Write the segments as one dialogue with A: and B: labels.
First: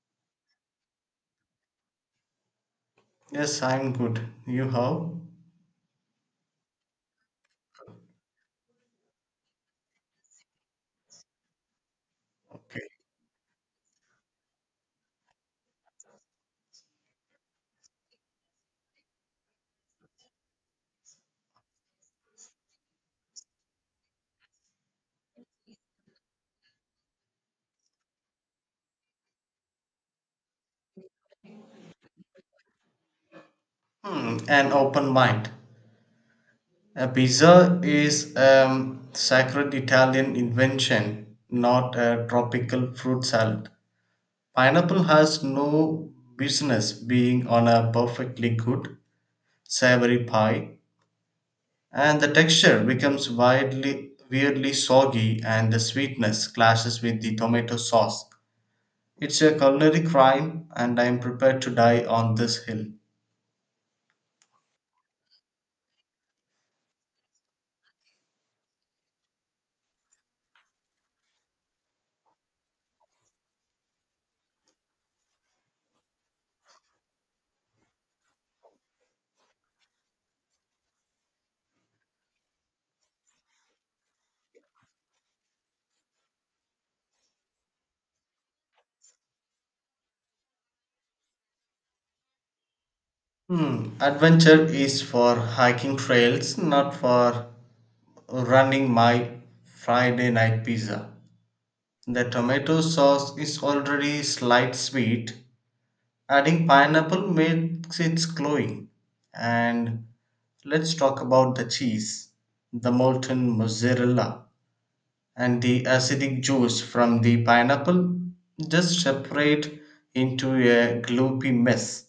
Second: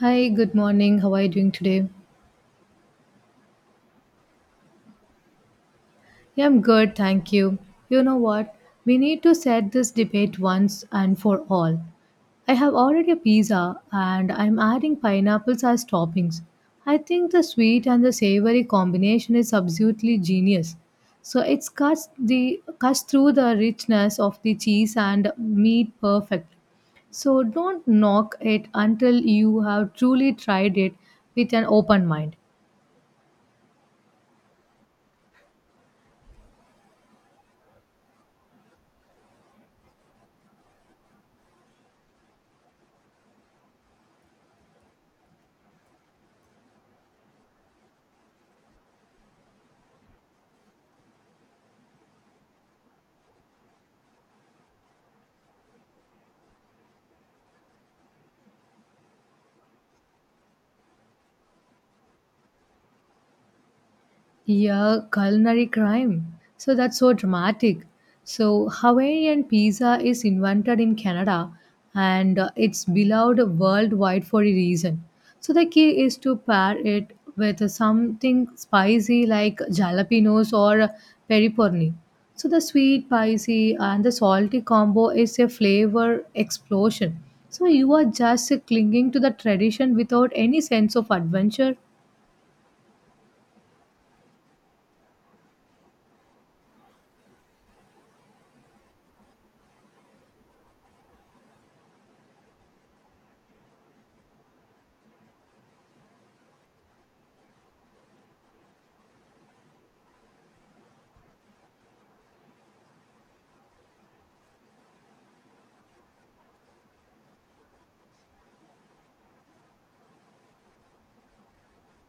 A: Hi, good morning. How are you doing today?
B: Yes, I'm good. You how?
A: Yeah, I'm good, thank you. You know what? We need to set this debate once and for all. I have
B: Okay.
A: ordered a pizza and I'm adding pineapples as toppings. I think the sweet and the savory combination is absolutely genius. So it cuts through the richness of the cheese and meat perfect. So don't knock it until you have truly tried it with an open mind.
B: Hmm, an open mind. A pizza is a sacred Italian invention, not a tropical fruit salad. Pineapple has no business being on a perfectly good, savory pie, and the texture becomes widely, weirdly soggy, and the sweetness clashes with the tomato sauce. It's a culinary crime, and I'm prepared to die on this hill.
A: Yeah, culinary crime. So that's so dramatic. So Hawaiian pizza is invented in Canada and it's beloved worldwide for a reason. So the key is to pair it with something spicy like jalapenos or pepperoni. So the sweet, spicy and the salty combo is a flavor explosion. So you are just clinging to the tradition without any sense of adventure.
B: Hmm. Adventure is for hiking trails, not for running my Friday night pizza. The tomato sauce is already slight sweet. Adding pineapple makes it glowing. And let's talk about the cheese, the molten mozzarella, and the acidic juice from the pineapple. Just separate into a gloopy mess.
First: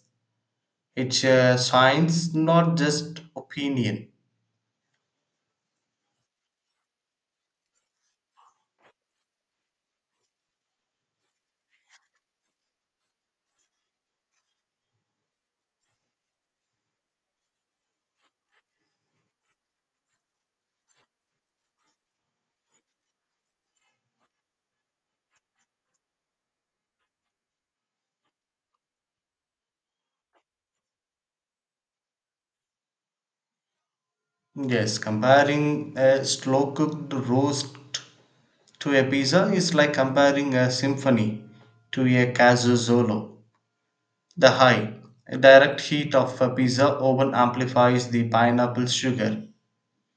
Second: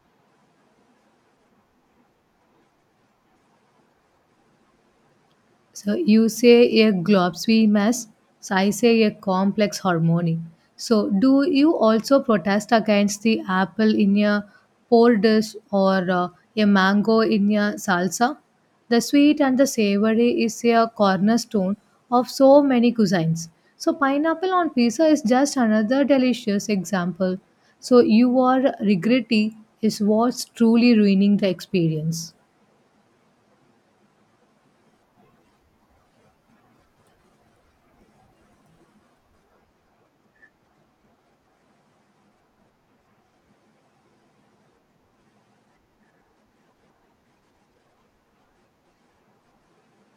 B: It's a science, not just opinion.
A: So you say a globsy mess, so I say a complex harmony. So do you also protest against the apple in a poor dish or a mango in a salsa? The sweet and the savory is a cornerstone of so many cuisines. So pineapple on pizza is just another delicious example. So your regretty is what's truly ruining the experience.
B: Yes, comparing a slow cooked roast to a pizza is like comparing a symphony to a casuzzolo. The high, direct heat of a pizza oven amplifies the pineapple sugar,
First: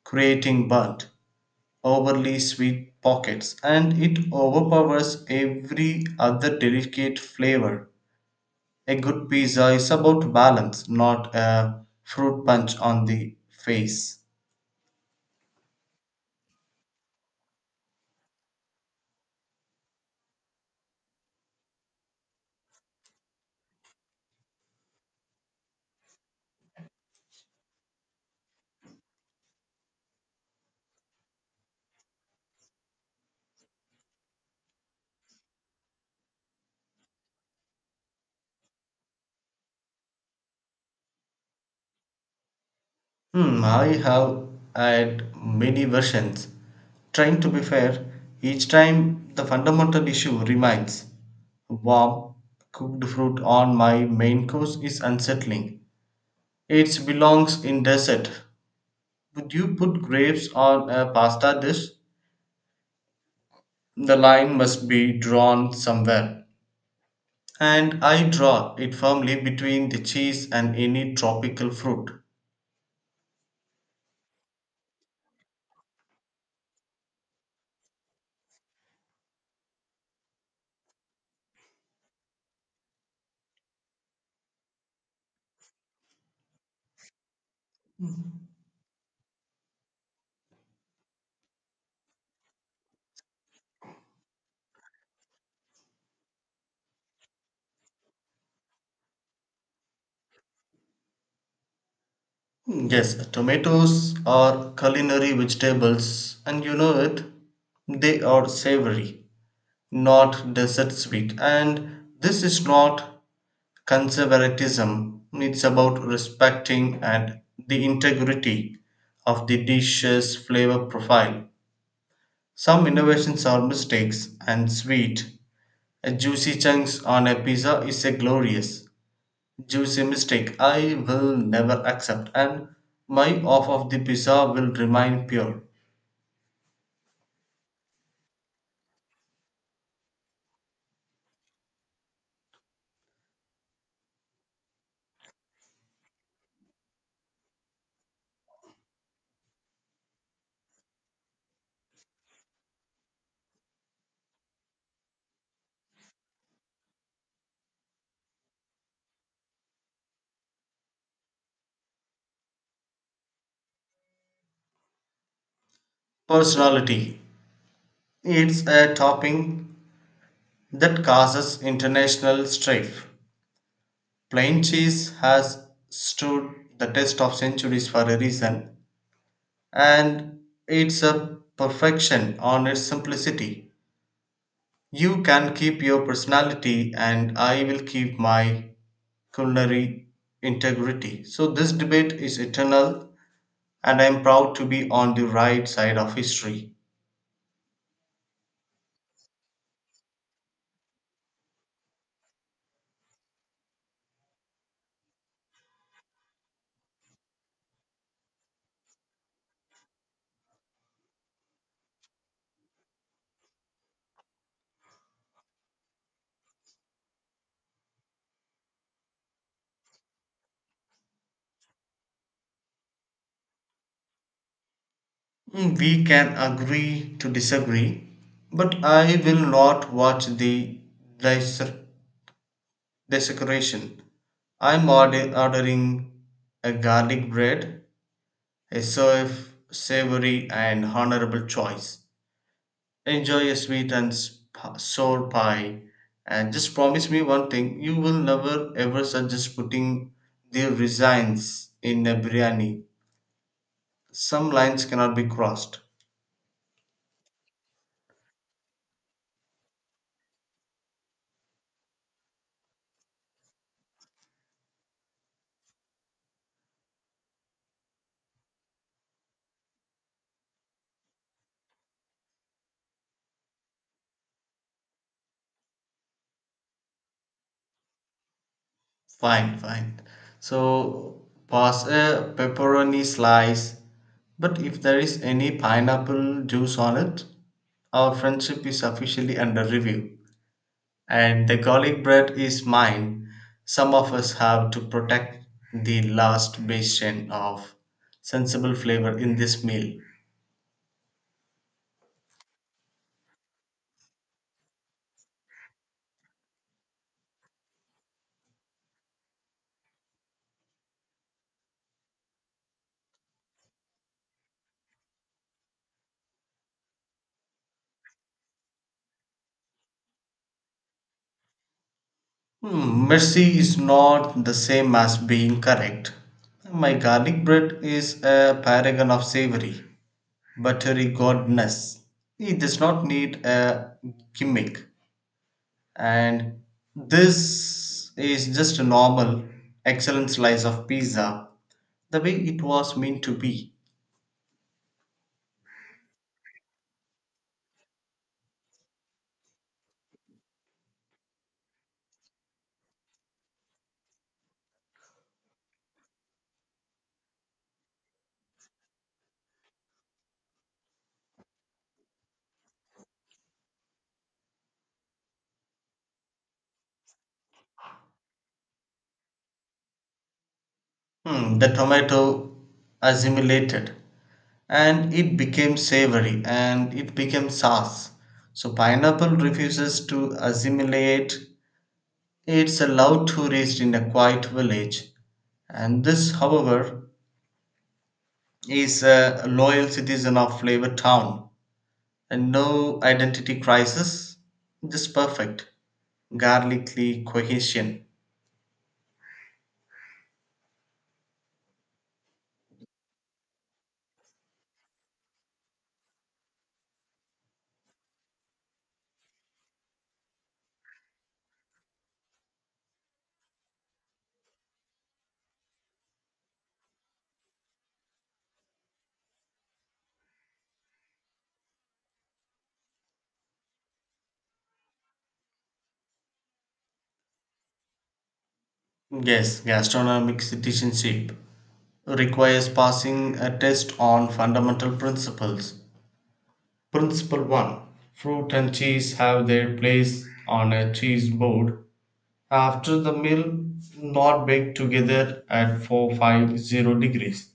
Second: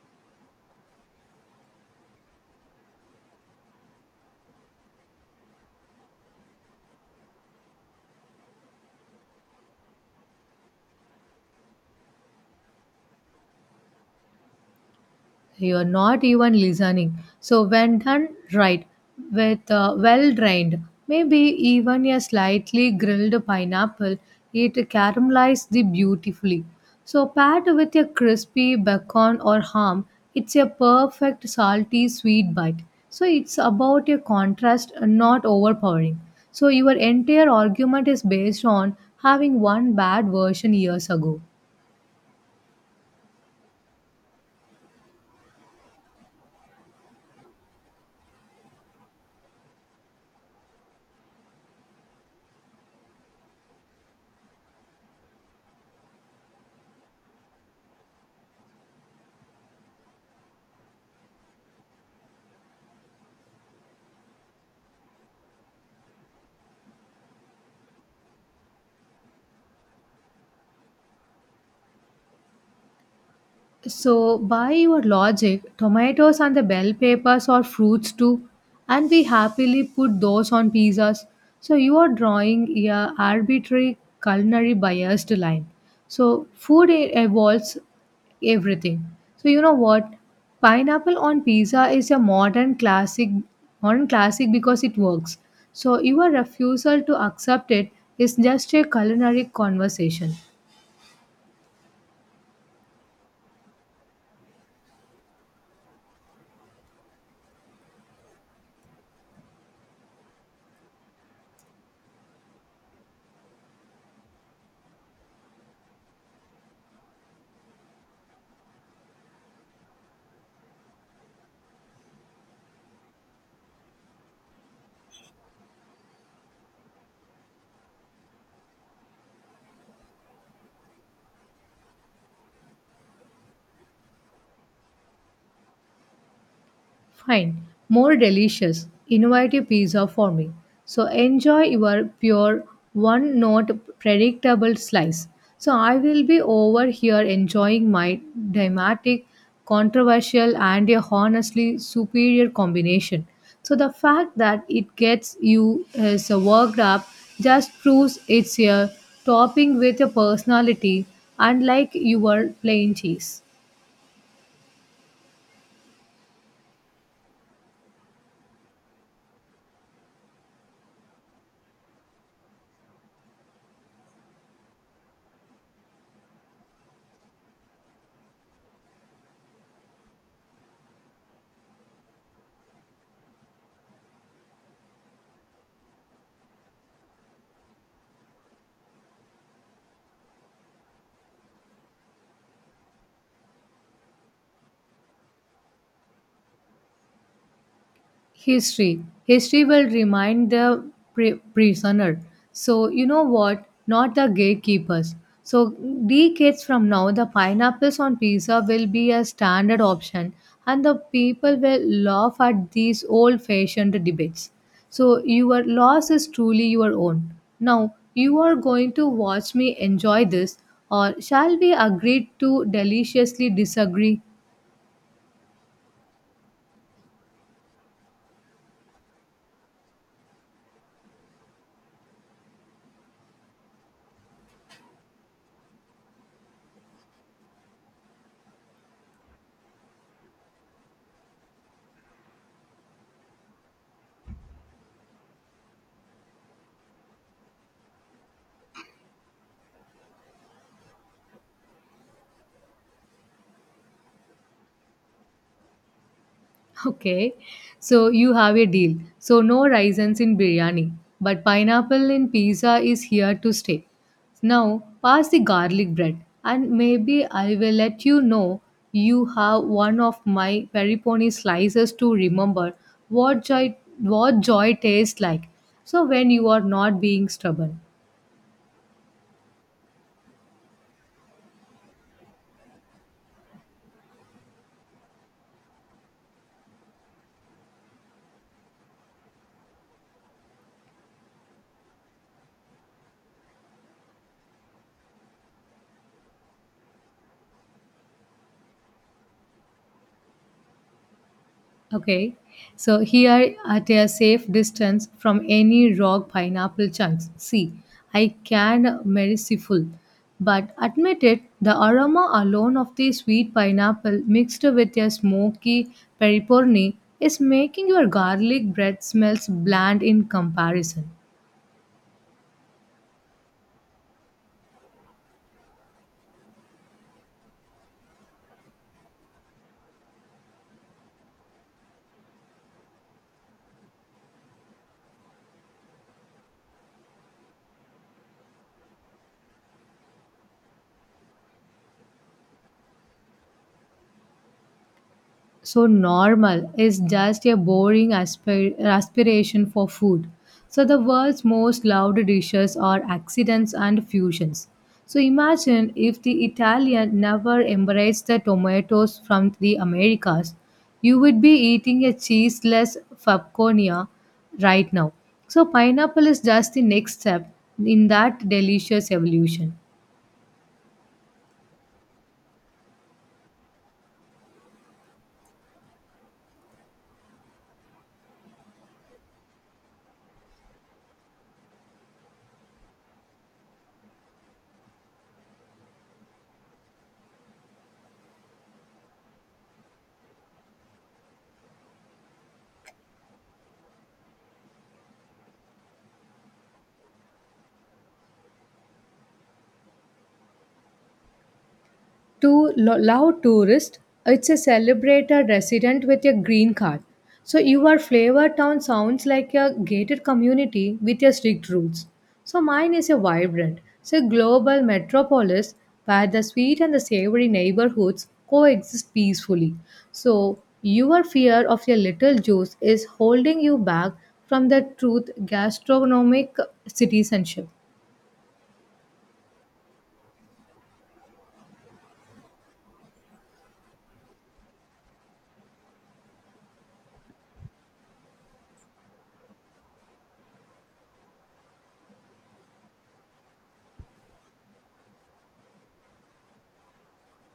B: creating burnt, overly sweet pockets, and it overpowers every other delicate flavor. A good pizza is about balance, not a fruit punch on the face.
A: You're not even listening. So when done right, with well drained, maybe even a slightly grilled pineapple, it caramelizes the beautifully. So paired with a crispy bacon or ham, it's a perfect salty sweet bite. So it's about a contrast, not overpowering. So your entire argument is based on having one bad version years ago.
B: Hmm, I have had many versions. Trying to be fair, each time the fundamental issue remains. Warm, cooked fruit on my main course is unsettling. It belongs in dessert. Would you put grapes on a pasta dish? The line must be drawn somewhere. And I draw it firmly between the cheese and any tropical fruit.
A: So, by your logic, tomatoes and the bell peppers are fruits too, and we happily put those on pizzas. So, you are drawing a arbitrary culinary biased line. So, food evolves everything. So, you know what? Pineapple on pizza is a modern classic because it works. So, your refusal to accept it is just a culinary conversation.
B: Mm, yes, tomatoes are culinary vegetables, and you know it. They are savory, not dessert sweet. And this is not conservatism, it's about respecting and the integrity of the dish's flavor profile. Some innovations are mistakes and sweet. A juicy chunks on a pizza is a glorious. Jews a mistake I will never accept, and my off of the pizza will remain pure.
A: Fine, more delicious, innovative pizza for me. So enjoy your pure, one note predictable slice. So I will be over here enjoying my dramatic, controversial, and a honestly superior combination. So the fact that it gets you so worked up just proves it's a topping with a personality, unlike your plain cheese.
B: Personality. It's a topping that causes international strife. Plain cheese has stood the test of centuries for a reason, and it's a perfection on its simplicity. You can keep your personality, and I will keep my culinary integrity. So, this debate is eternal and I'm proud to be on the right side of history.
A: History will remind the prisoner. So you know what, not the gatekeepers. So decades from now, the pineapples on pizza will be a standard option, and the people will laugh at these old fashioned debates. So your loss is truly your own. Now you are going to watch me enjoy this, or shall we agree to deliciously disagree?
B: Mm, we can agree to disagree, but I will not watch the dissec- desecration. I'm ordering a garlic bread, a serve savory and honorable choice. Enjoy a sweet and sour pie, and just promise me one thing: you will never ever suggest putting the resigns in a biryani. Some lines cannot be crossed.
A: Okay, so you have a deal. So no raisins in biryani, but pineapple in pizza is here to stay. Now pass the garlic bread, and maybe I will let you know you have one of my pepperoni slices to remember what joy what joy tastes like. So when you are not being stubborn.
B: Fine. So pass a pepperoni slice, but if there is any pineapple juice on it, our friendship is officially under review. And the garlic bread is mine. Some of us have to protect the last bastion of sensible flavor in this meal.
A: Okay, so here at a safe distance from any rock pineapple chunks. See, I can merciful, but admit it, the aroma alone of the sweet pineapple mixed with a smoky pepperoni is making your garlic bread smells bland in comparison.
B: Hmm, mercy is not the same as being correct. My garlic bread is a paragon of savory, buttery goodness. It does not need a gimmick. And this is just a normal excellent slice of pizza, the way it was meant to be.
A: So normal is just a boring aspiration for food. So the world's most loved dishes are accidents and fusions. So imagine if the Italian never embraced the tomatoes from the Americas, you would be eating a cheeseless fabconia right now. So pineapple is just the next step in that delicious evolution.
B: Hmm, the tomato assimilated and it became savory and it became sauce. So pineapple refuses to assimilate. It's allowed to rest in a quiet village. And this, however, is a loyal citizen of Flavor Town and no identity crisis, just perfect garlicky cohesion.
A: To Lao tourist, it's a celebrated resident with a green card. So your flavor town sounds like a gated community with a strict rules. So mine is a vibrant, so global metropolis where the sweet and the savory neighborhoods coexist peacefully. So your fear of your little juice is holding you back from the truth gastronomic citizenship.
B: Yes, gastronomic citizenship requires passing a test on fundamental principles. Principle 1: fruit and cheese have their place on a cheese board. After the meal, not baked together at 450 degrees.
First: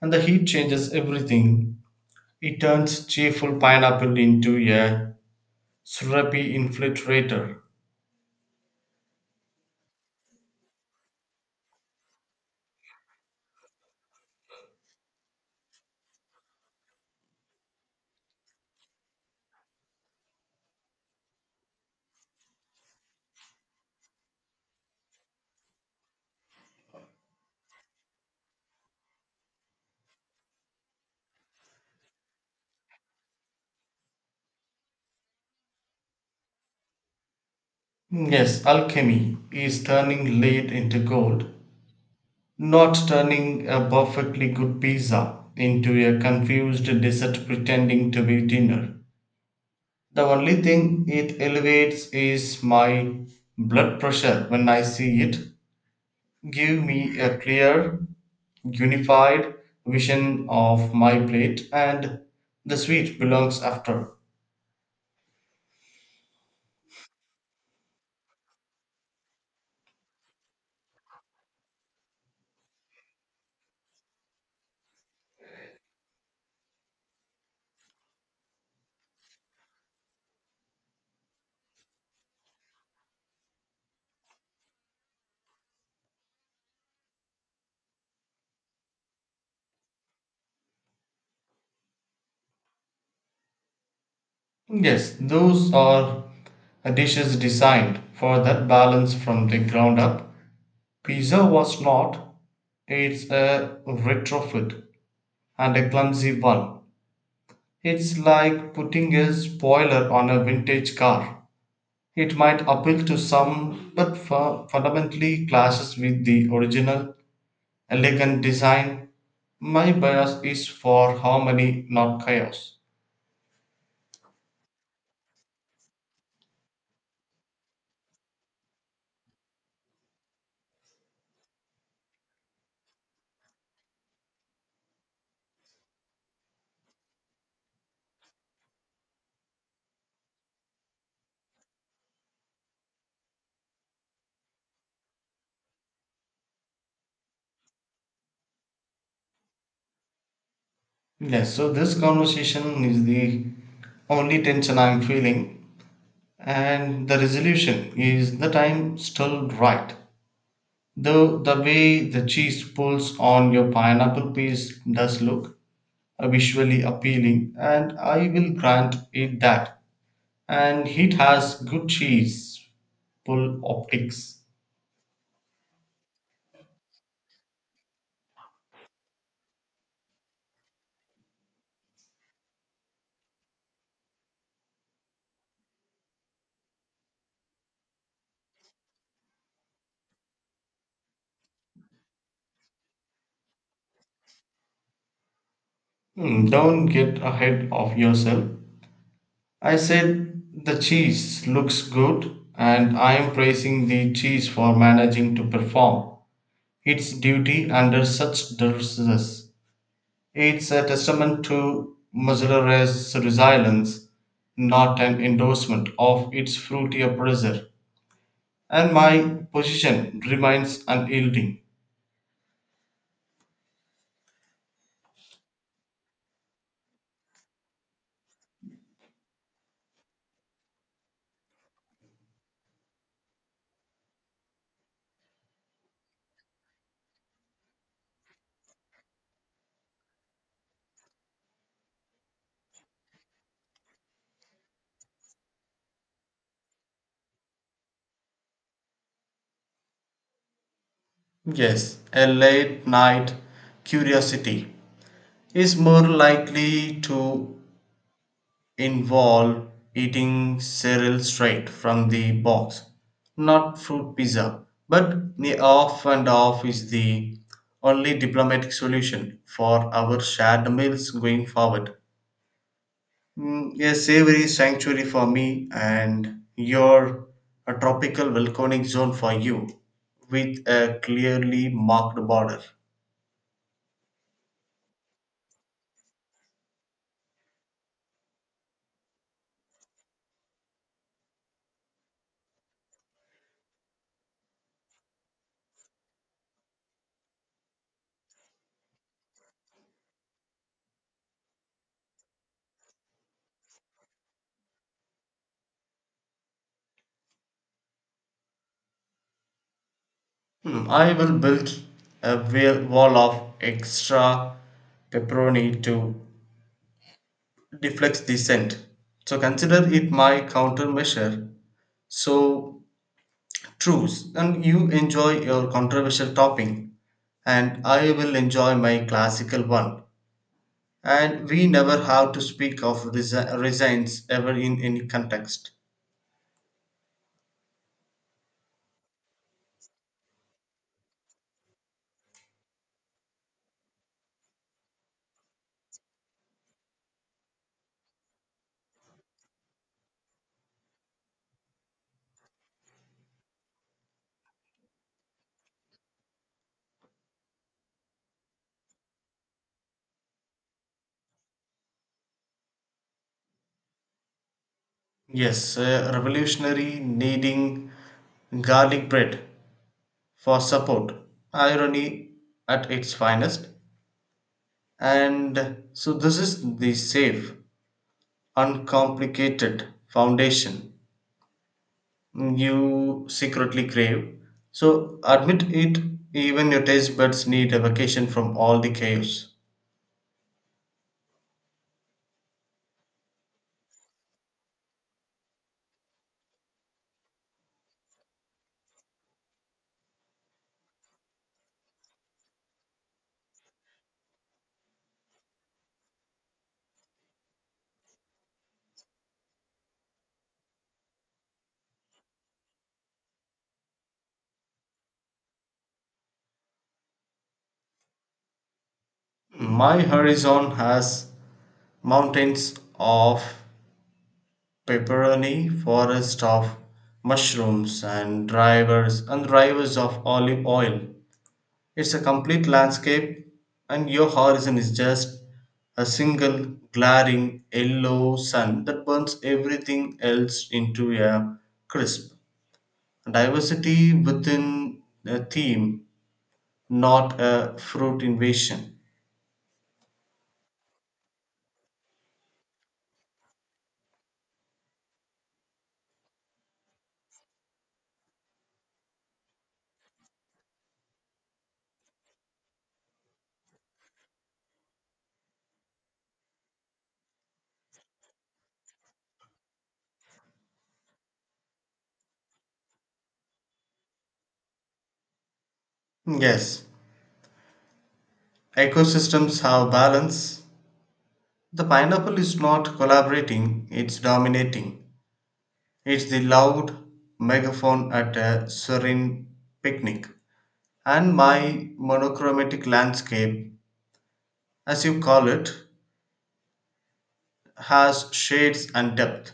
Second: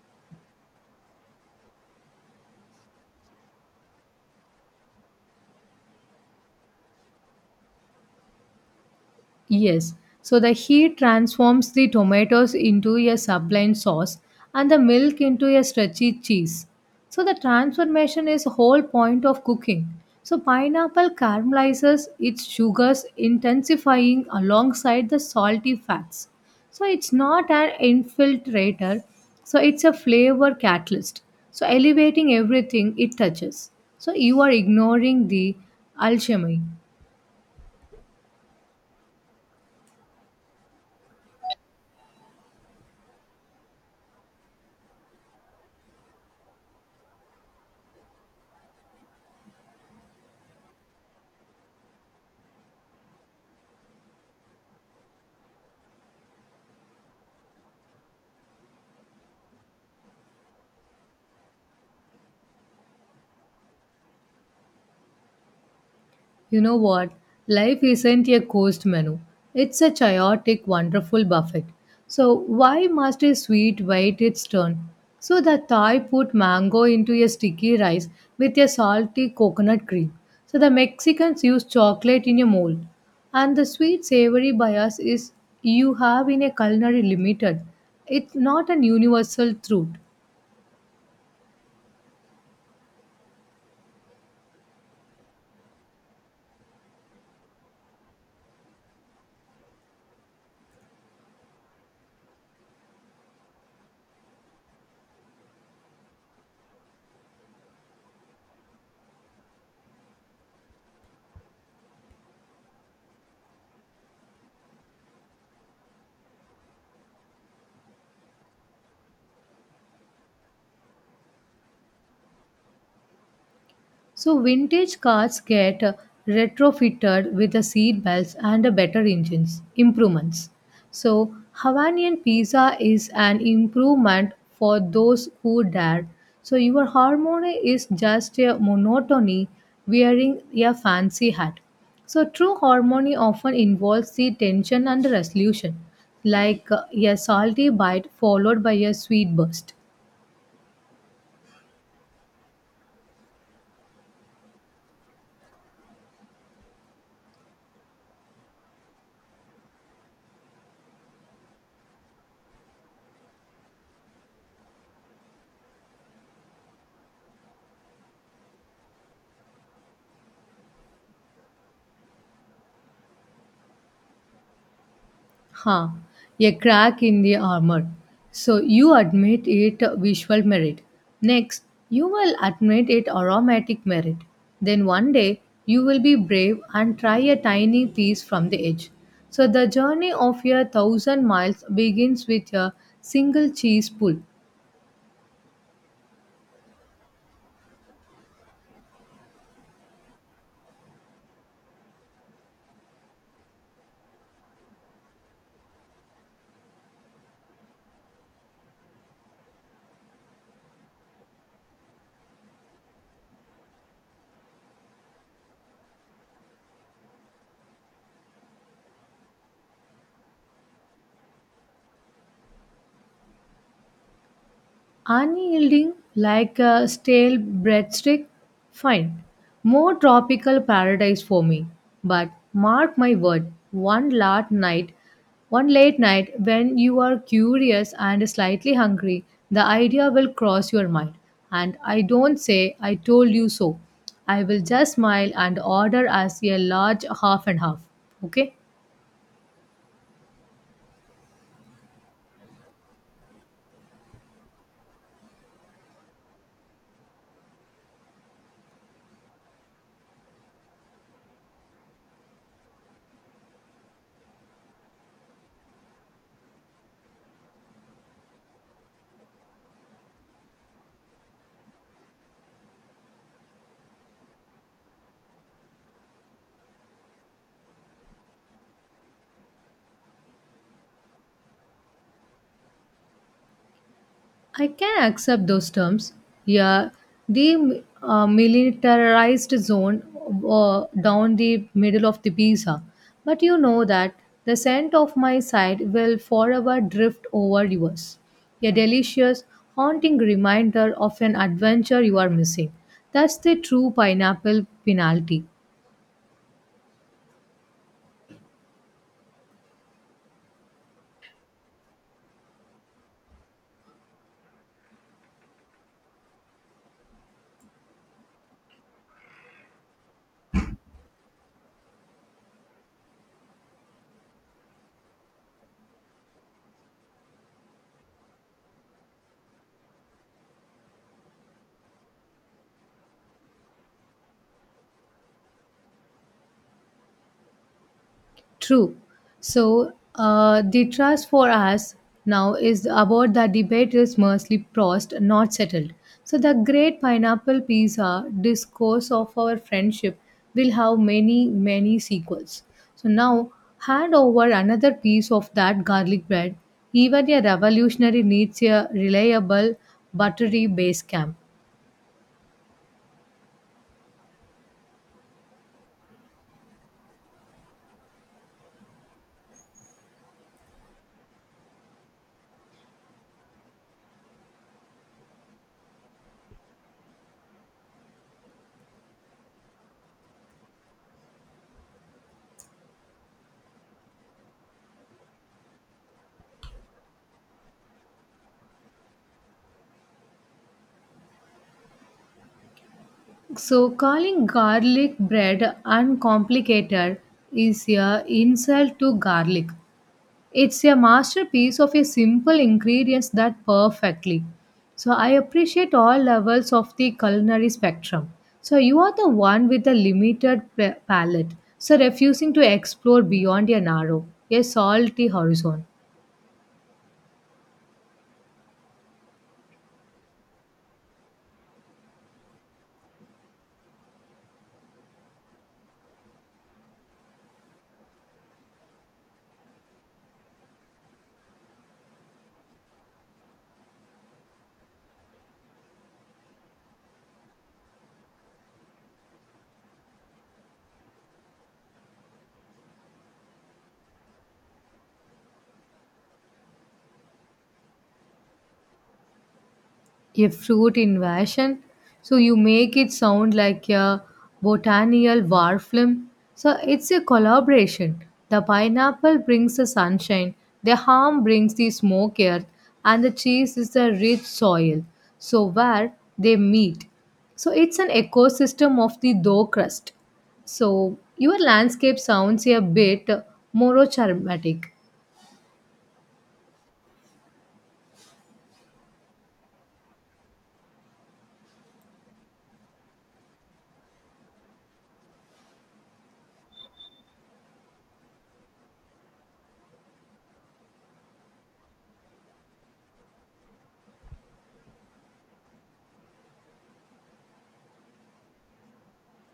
B: And the heat changes everything. It turns cheerful pineapple into a syrupy infiltrator.
A: Yes. So the heat transforms the tomatoes into a sublime sauce and the milk into a stretchy cheese. So the transformation is whole point of cooking. So pineapple caramelizes its sugars intensifying alongside the salty fats. So it's not an infiltrator, so it's a flavor catalyst. So elevating everything it touches. So you are ignoring the alchemy.
B: Yes, alchemy is turning lead into gold, not turning a perfectly good pizza into a confused dessert pretending to be dinner. The only thing it elevates is my blood pressure when I see it. Give me a clear, unified vision of my plate, and the sweet belongs after.
A: You know what? Life isn't a coast menu. It's a chaotic, wonderful buffet. So why must a sweet wait its turn? So the Thai put mango into a sticky rice with a salty coconut cream. So the Mexicans use chocolate in a mold. And the sweet savory bias is you have in a culinary limited. It's not an universal truth.
B: Yes, those are dishes designed for that balance from the ground up. Pizza was not. It's a retrofit and a clumsy one. It's like putting a spoiler on a vintage car. It might appeal to some, but fundamentally clashes with the original elegant design. My bias is for harmony, not chaos.
A: So vintage cars get retrofitted with the seat belts and the better engines improvements. So Hawaiian pizza is an improvement for those who dare. So your harmony is just a monotony wearing a fancy hat. So true harmony often involves the tension and the resolution, like a salty bite followed by a sweet burst.
B: Yes, so this conversation is the only tension I'm feeling, and the resolution is the time still right. Though the way the cheese pulls on your pineapple piece does look visually appealing, and I will grant it that. And it has good cheese pull optics.
A: Huh, a crack in the armor. So you admit it visual merit. Next, you will admit it aromatic merit. Then one day, you will be brave and try a tiny piece from the edge. So the journey of your thousand miles begins with a single cheese pull.
B: Hmm, don't get ahead of yourself. I said the cheese looks good, and I am praising the cheese for managing to perform its duty under such duress. It's a testament to Mozzarella's resilience, not an endorsement of its fruity oppressor. And my position remains unyielding.
A: Unyielding like a stale breadstick? Fine. More tropical paradise for me. But mark my word, one late night when you are curious and slightly hungry, the idea will cross your mind. And I don't say I told you so. I will just smile and order as a large half and half. Okay?
B: Yes, a late night curiosity is more likely to involve eating cereal straight from the box, not fruit pizza. But the off and off is the only diplomatic solution for our shared meals going forward. Mm, a savory sanctuary for me and your a tropical volcanic zone for you with a clearly marked border.
A: I can accept those terms. Yeah, the militarized zone down the middle of the Pisa. But you know that the scent of my side will forever drift over yours. A delicious, haunting reminder of an adventure you are missing. That's the true pineapple penalty.
B: Hmm, I will build a wall of extra pepperoni to deflects the scent. So consider it my countermeasure. So choose, and you enjoy your controversial topping, and I will enjoy my classical one. And we never have to speak of resigns ever in any context.
A: True. So the trust for us now is about the debate is mostly prost, not settled. So the great pineapple pizza discourse of our friendship will have many, many sequels. So now hand over another piece of that garlic bread. Even a revolutionary needs a reliable buttery base camp.
B: Yes, a revolutionary needing garlic bread for support. Irony at its finest. And so this is the safe uncomplicated foundation you secretly crave. So admit it, even your taste buds need a vacation from all the chaos.
A: So calling garlic bread uncomplicated is a insult to garlic. It's a masterpiece of a simple ingredients that perfectly. So I appreciate all levels of the culinary spectrum. So you are the one with a limited palate, so refusing to explore beyond your narrow, a salty horizon.
B: My horizon has mountains of pepperoni, forest of mushrooms, and drivers of olive oil. It's a complete landscape, and your horizon is just a single glaring yellow sun that burns everything else into a crisp. Diversity within a theme, not a fruit invasion.
A: A fruit invasion. So you make it sound like a botanical war film. So it's a collaboration. The pineapple brings the sunshine, the ham brings the smoke earth, and the cheese is the rich soil. So where they meet. So it's an ecosystem of the dough crust. So your landscape sounds a bit more charismatic.
B: Yes, ecosystems have balance. The pineapple is not collaborating, it's dominating. It's the loud megaphone at a serene picnic. And my monochromatic landscape, as you call it, has shades and depth.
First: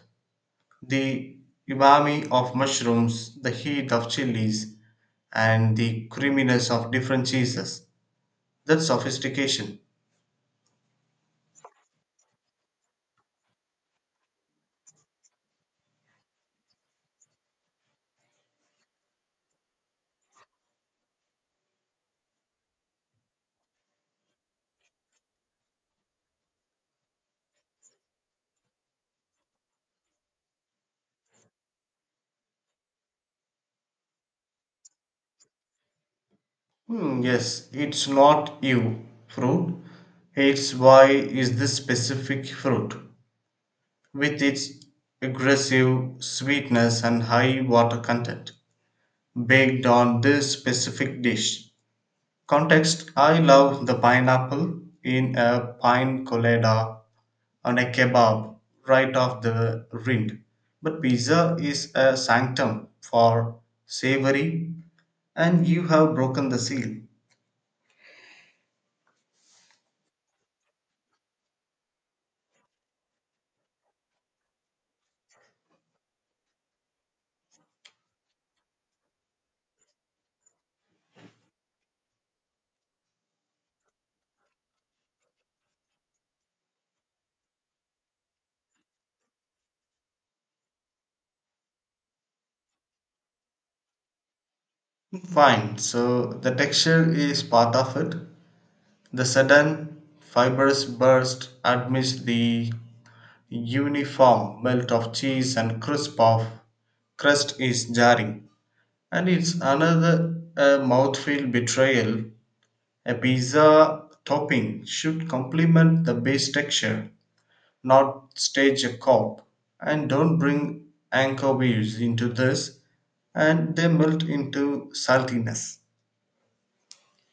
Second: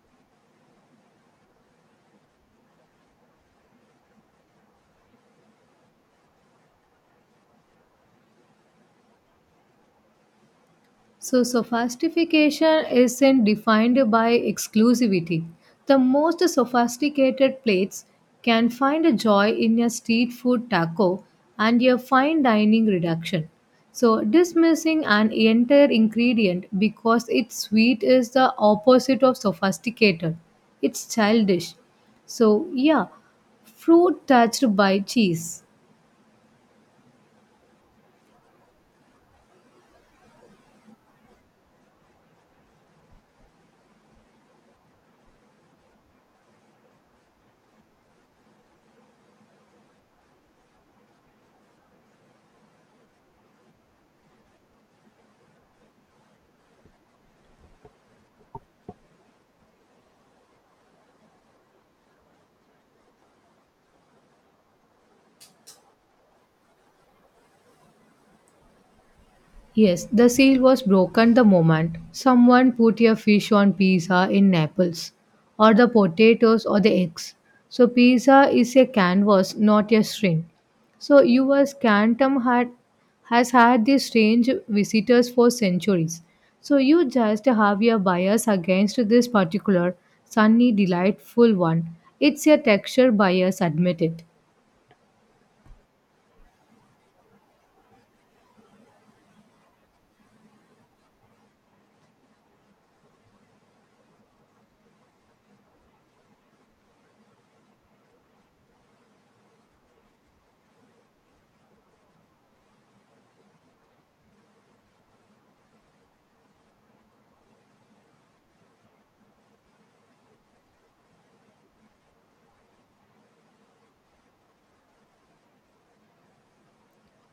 B: The umami of mushrooms, the heat of chilies, and the creaminess of different cheeses. That's sophistication.
A: So, sophistication isn't defined by exclusivity. The most sophisticated plates can find a joy in your street food taco and your fine dining reduction. So, dismissing an entire ingredient because it's sweet is the opposite of sophisticated. It's childish. So, yeah, fruit touched by cheese.
B: Hmm, yes, it's not you fruit. It's why is this specific fruit with its aggressive sweetness and high water content baked on this specific dish. Context: I love the pineapple in a pine colada, on a kebab, right off the rind. But pizza is a sanctum for savory and you have broken the seal.
A: Yes, the seal was broken the moment someone put a fish on pizza in Naples, or the potatoes or the eggs. So, pizza is a canvas, not a string. So, has had these strange visitors for centuries. So, you just have your bias against this particular sunny, delightful one. It's a texture bias, admit it.
B: Fine, so the texture is part of it. The sudden fibrous burst amidst the uniform melt of cheese and crisp of crust is jarring. And it's another mouthfeel betrayal. A pizza topping should complement the base texture, not stage a cop. And don't bring anchovies into this, and they melt into saltiness.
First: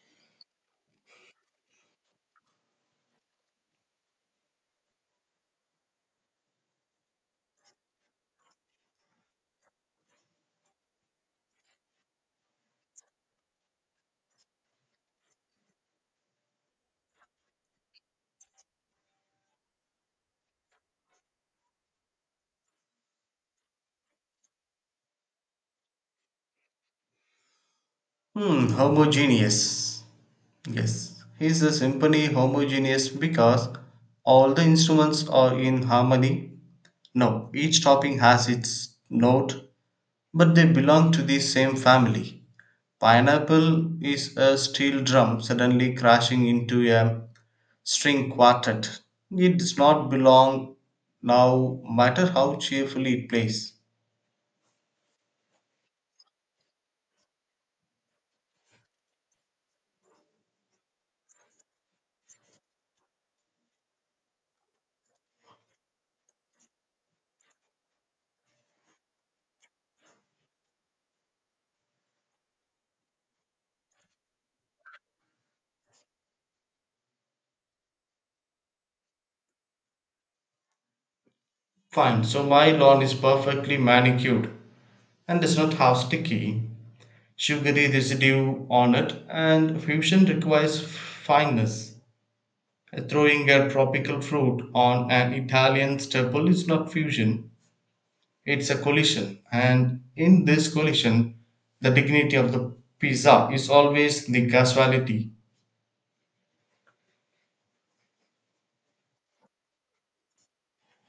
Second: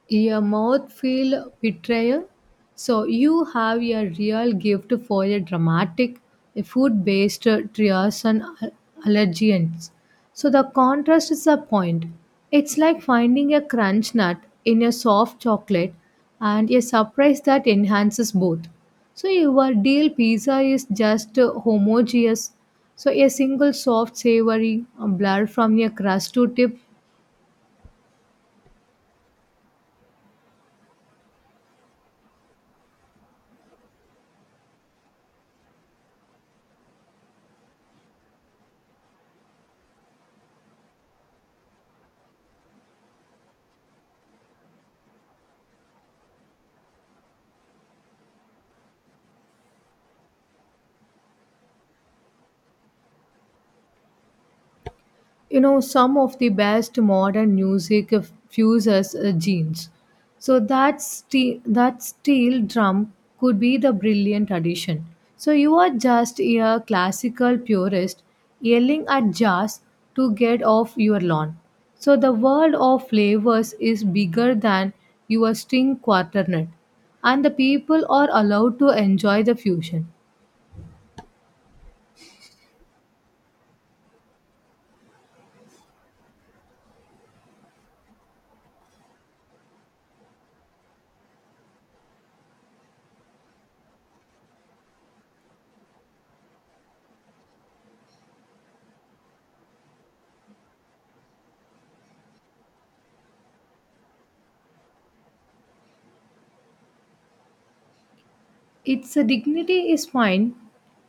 A: Your mouth feel betrayal. So you have a real gift for a dramatic, food-based trias and allergens. So the contrast is the point. It's like finding a crunch nut in a soft chocolate and a surprise that enhances both. So your deal pizza is just homogeneous. So a single soft savory blur from your crust to tip.
B: Hmm, homogeneous. Yes, he's a symphony homogeneous because all the instruments are in harmony. No, each topping has its note but they belong to the same family. Pineapple is a steel drum suddenly crashing into a string quartet. It does not belong, now matter how cheerfully it plays.
A: You know, some of the best modern music fuses genes. So that steel drum could be the brilliant addition. So you are just a classical purist yelling at jazz to get off your lawn. So the world of flavors is bigger than your string quartet, and the people are allowed to enjoy the fusion.
B: Fine, so my lawn is perfectly manicured and does not have sticky, sugary residue on it, and fusion requires fineness. Throwing a tropical fruit on an Italian staple is not fusion, it's a collision, and in this collision, the dignity of the pizza is always the casualty.
A: Its dignity is fine,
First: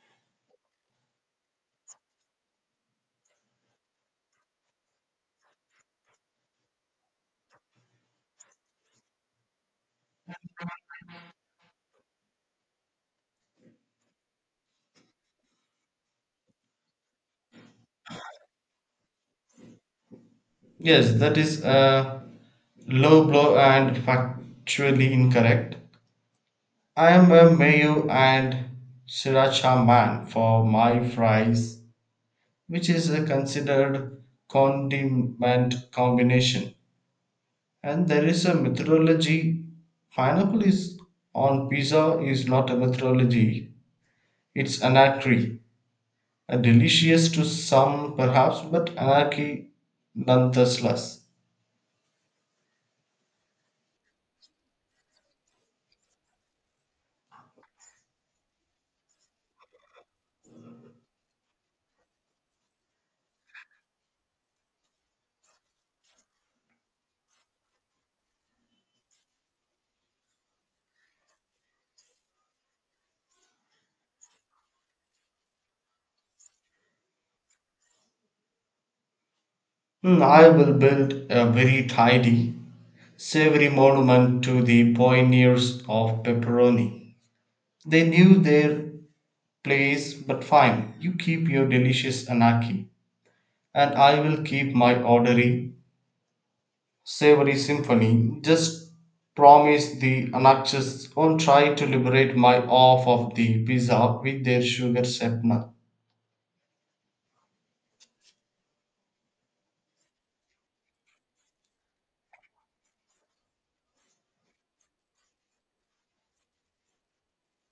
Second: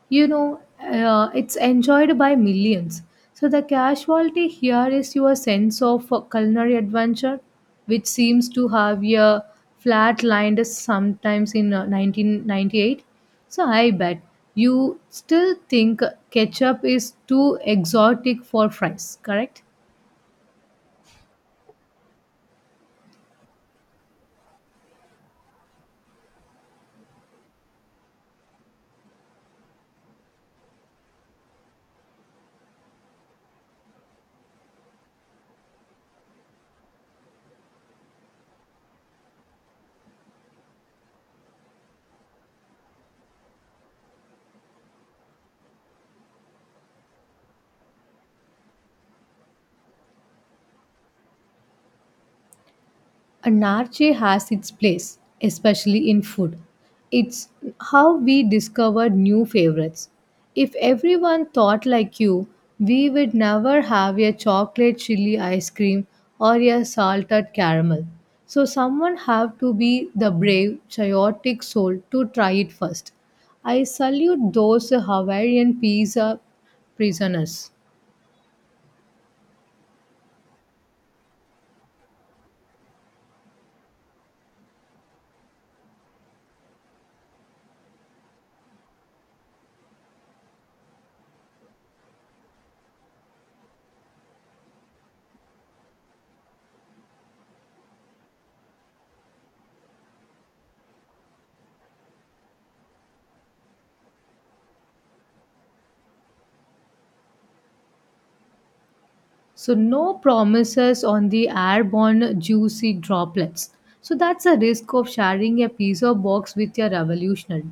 A: you know, it's enjoyed by millions. So the casualty here is your sense of culinary adventure, which seems to have a flat lined sometimes in 1998. So I bet you still think ketchup is too exotic for fries, correct?
B: Yes, that is a low blow and factually incorrect. I am a mayo and sriracha man for my fries, which is a considered condiment combination. And there is a methodology. Pineapple is on pizza is not a methodology. It's anarchy. Delicious to some perhaps, but anarchy nonetheless.
A: Anarchy has its place, especially in food. It's how we discover new favorites. If everyone thought like you, we would never have a chocolate chili ice cream or a salted caramel. So someone have to be the brave, chaotic soul to try it first. I salute those Hawaiian pizza prisoners.
B: Hmm, I will build a very tidy, savory monument to the pioneers of pepperoni. They knew their place, but fine, you keep your delicious anarchy, and I will keep my orderly, savory symphony. Just promise the anarchists won't try to liberate my off of the pizza with their sugar sweetener.
A: So, no promises on the airborne juicy droplets. So, that's a risk of sharing a pizza box with your revolutionary.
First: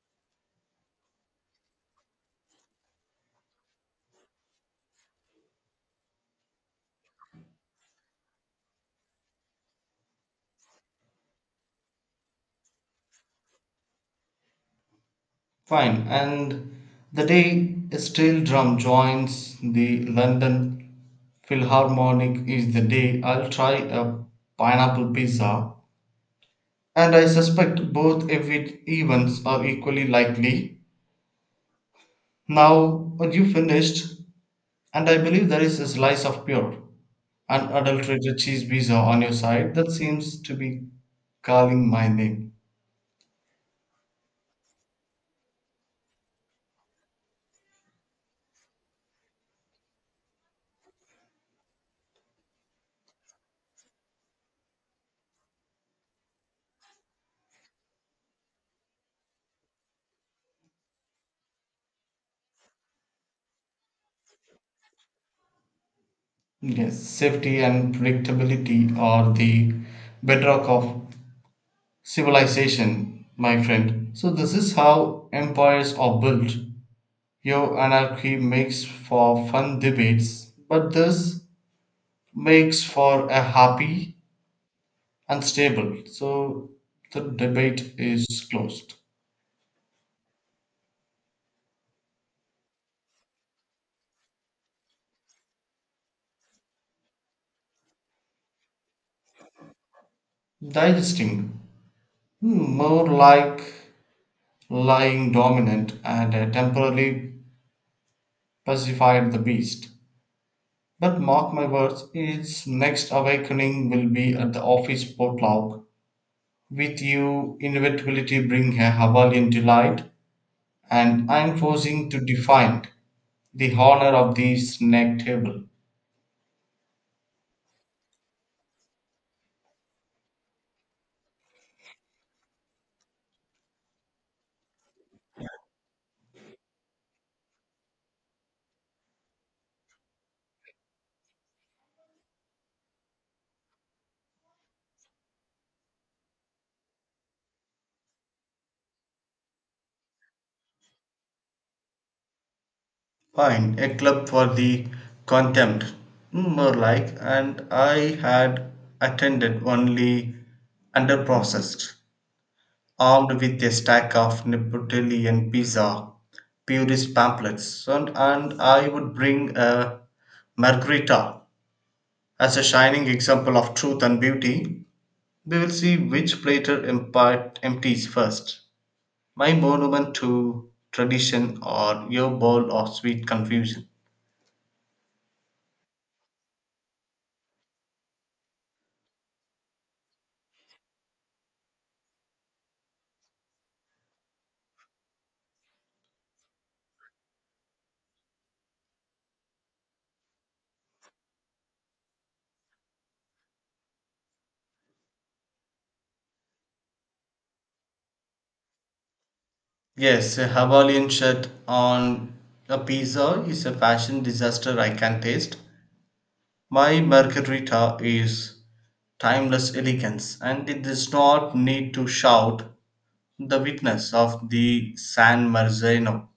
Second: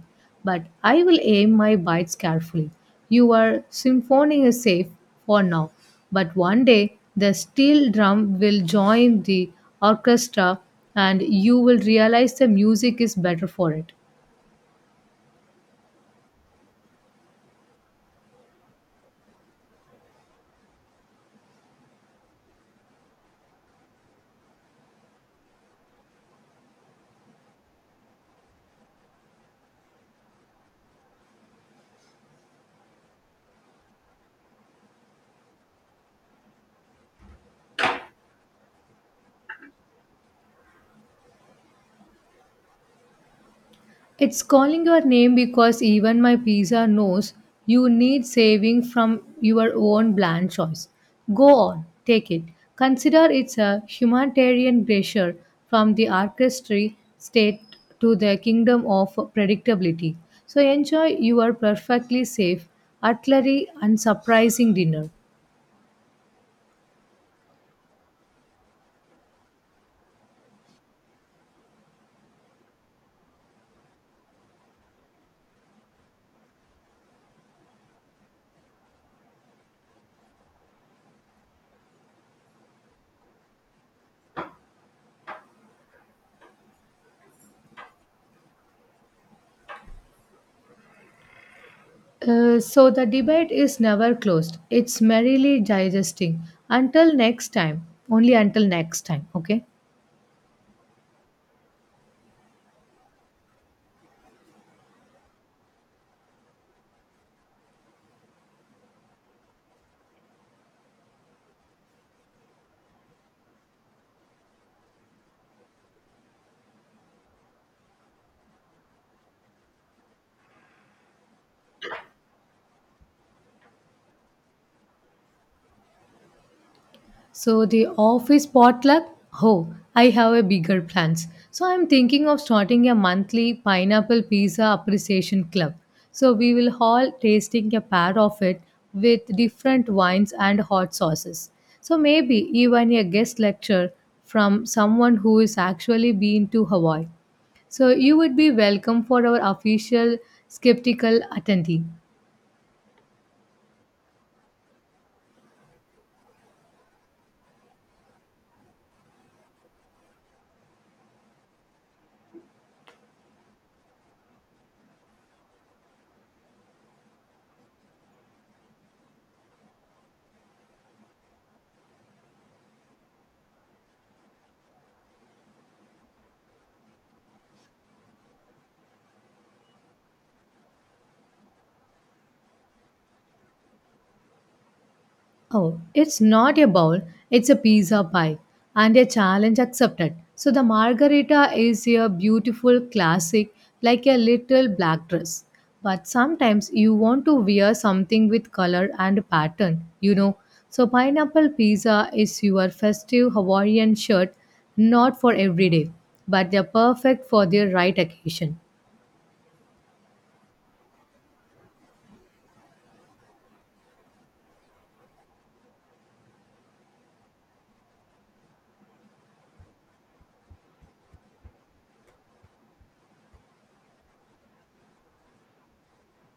A: But I will aim my bites carefully. Your symphony is safe for now. But one day, the steel drum will join the orchestra and you will realize the music is better for it.
B: Fine. And the day a steel drum joins the London Philharmonic is the day I'll try a pineapple pizza. And I suspect both events are equally likely. Now, are you finished? And I believe there is a slice of pure, unadulterated cheese pizza on your side that seems to be calling my name.
A: It's calling your name because even my pizza knows you need saving from your own bland choice. Go on, take it. Consider it's a humanitarian gesture from the orchestra state to the kingdom of predictability. So enjoy your perfectly safe, utterly unsurprising dinner.
B: Yes, safety and predictability are the bedrock of civilization, my friend. So, this is how empires are built. Your anarchy makes for fun debates, but this makes for a happy and stable. So, the debate is closed.
A: So the debate is never closed. It's merrily digesting. Until next time. Only until next time. Okay.
B: Digesting, hmm, more like lying dominant and temporarily pacified the beast. But mark my words, its next awakening will be at the office potluck. With you, inevitability bring a Hawaiian delight, and I'm forcing to define the honor of the snack table.
A: So the office potluck? Oh, I have a bigger plans. So I'm thinking of starting a monthly pineapple pizza appreciation club. So we will all tasting a pair of it with different wines and hot sauces. So maybe even a guest lecture from someone who is actually been to Hawaii. So you would be welcome for our official skeptical attendee.
B: Fine, a club for the contempt, mm, more like, and I had attended only underprocessed, armed with a stack of Neapolitan pizza purist pamphlets, and I would bring a margarita as a shining example of truth and beauty. We will see which platter empties first, my monument to tradition or your bowl of sweet confusion.
A: Oh, it's not a bowl, it's a pizza pie and a challenge accepted. So the margarita is a beautiful classic like a little black dress. But sometimes you want to wear something with color and pattern, you know. So pineapple pizza is your festive Hawaiian shirt, not for every day, but they're perfect for the right occasion.
B: Yes, a Hawaiian shirt on a pizza is a fashion disaster I can taste. My margarita is timeless elegance and it does not need to shout the witness of the San Marzano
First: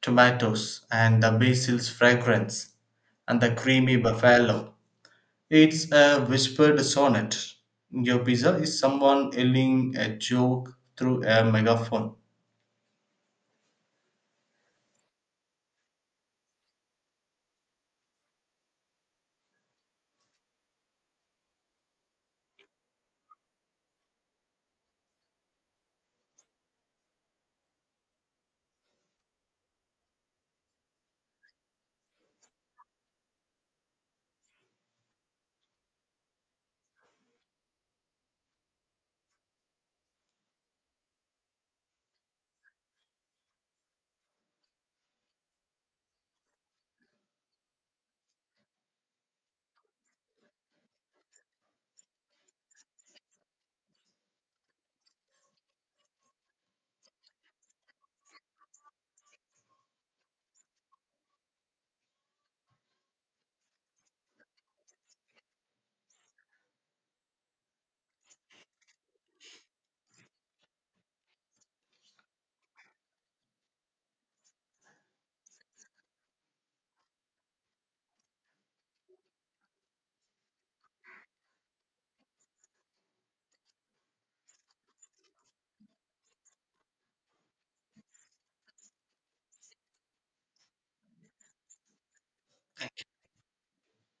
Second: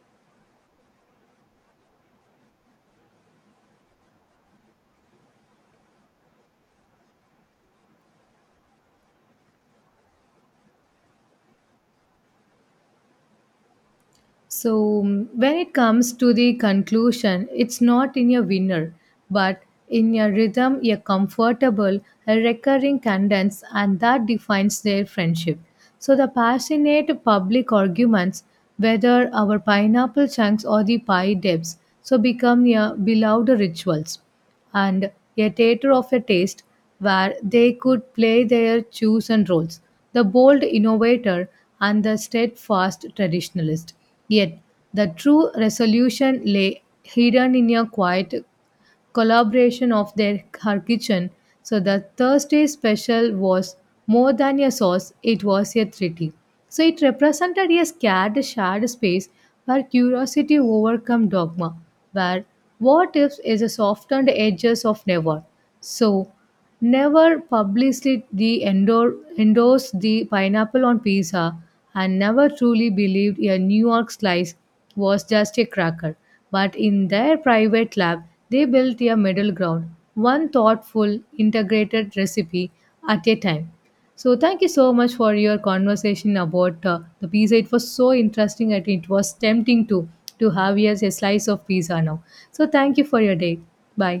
B: tomatoes and the basil's fragrance and the creamy buffalo. It's a whispered sonnet. Your pizza is someone yelling a joke through a megaphone.
A: So, mm, when it comes to the conclusion, it's not in a winner, but in a rhythm, a comfortable, a recurring cadence, and that defines their friendship. So, the passionate public arguments, whether our pineapple chunks or the pie depths, so become a beloved rituals and a theatre of a taste where they could play their chosen roles, the bold innovator and the steadfast traditionalist. Yet, the true resolution lay hidden in a quiet collaboration of their her kitchen. So the Thursday special was more than a sauce, it was a treaty. So it represented a scared shared space where curiosity overcome dogma, where what ifs is a softened edges of never. So never publicly endorsed the pineapple on pizza and never truly believed a New York slice was just a cracker. But in their private lab, they built a middle ground, one thoughtful, integrated recipe at a time. So, thank you so much for your conversation about the pizza. It was so interesting and it was tempting to have yes, a slice of pizza now. So, thank you for your day. Bye.